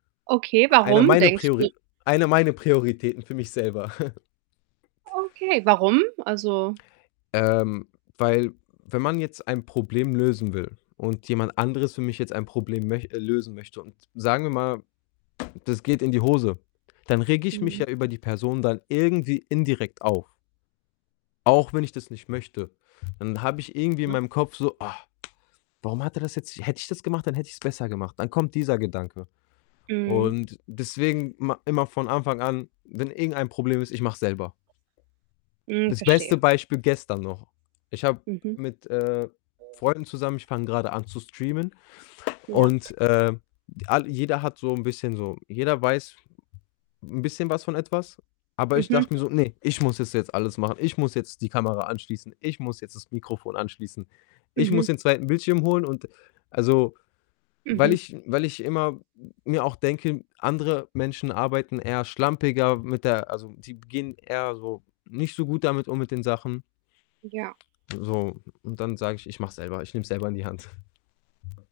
Okay, Eine warum meine denkst du Priori einer meine Prioritäten für mich selber. Okay, warum? Also Ähm, weil wenn man jetzt ein Problem lösen will und jemand anderes für mich jetzt ein Problem möch äh, lösen möchte und sagen wir mal, das geht in die Hose, dann rege ich mich Mhm. ja über die Person dann irgendwie indirekt auf auch wenn ich das nicht möchte. Dann habe ich irgendwie in [unintelligible] meinem Kopf so: „Ach, warum hat er das jetzt hätte ich das gemacht, dann hätte ich's besser gemacht.“ Dann kommt dieser Gedanke Mhm. und deswegen ma immer von Anfang an, wenn irgendein Problem ist, ich mache es selber. Hm, Das beste verstehe. Beispiel gestern noch, ich habe Mhm. mit, äh, Freunden zusammen ich fange grade an zu streamen Ja. und, äh, all jeder hat so 'n bisschen so jeder weiß 'n bisschen was von etwas, aber ich Mhm. dachte mir so: „Ne, ich muss es jetzt alles machen. Ich muss jetzt die Kamera anschließen. Ich muss jetzt das Mikrofon anschließen. Ich muss Mhm. den 2. Bildschirm holen.“ Und also weil Mhm. ich weil ich immer m mir auch denke, andere Menschen arbeiten eher schlampiger mit der also, die gehen eher so, nicht so gut damit um mit den Sachen. Ja. So, und dann sage ich: „Ich mache es selber, ich nehme es selber in die Hand.“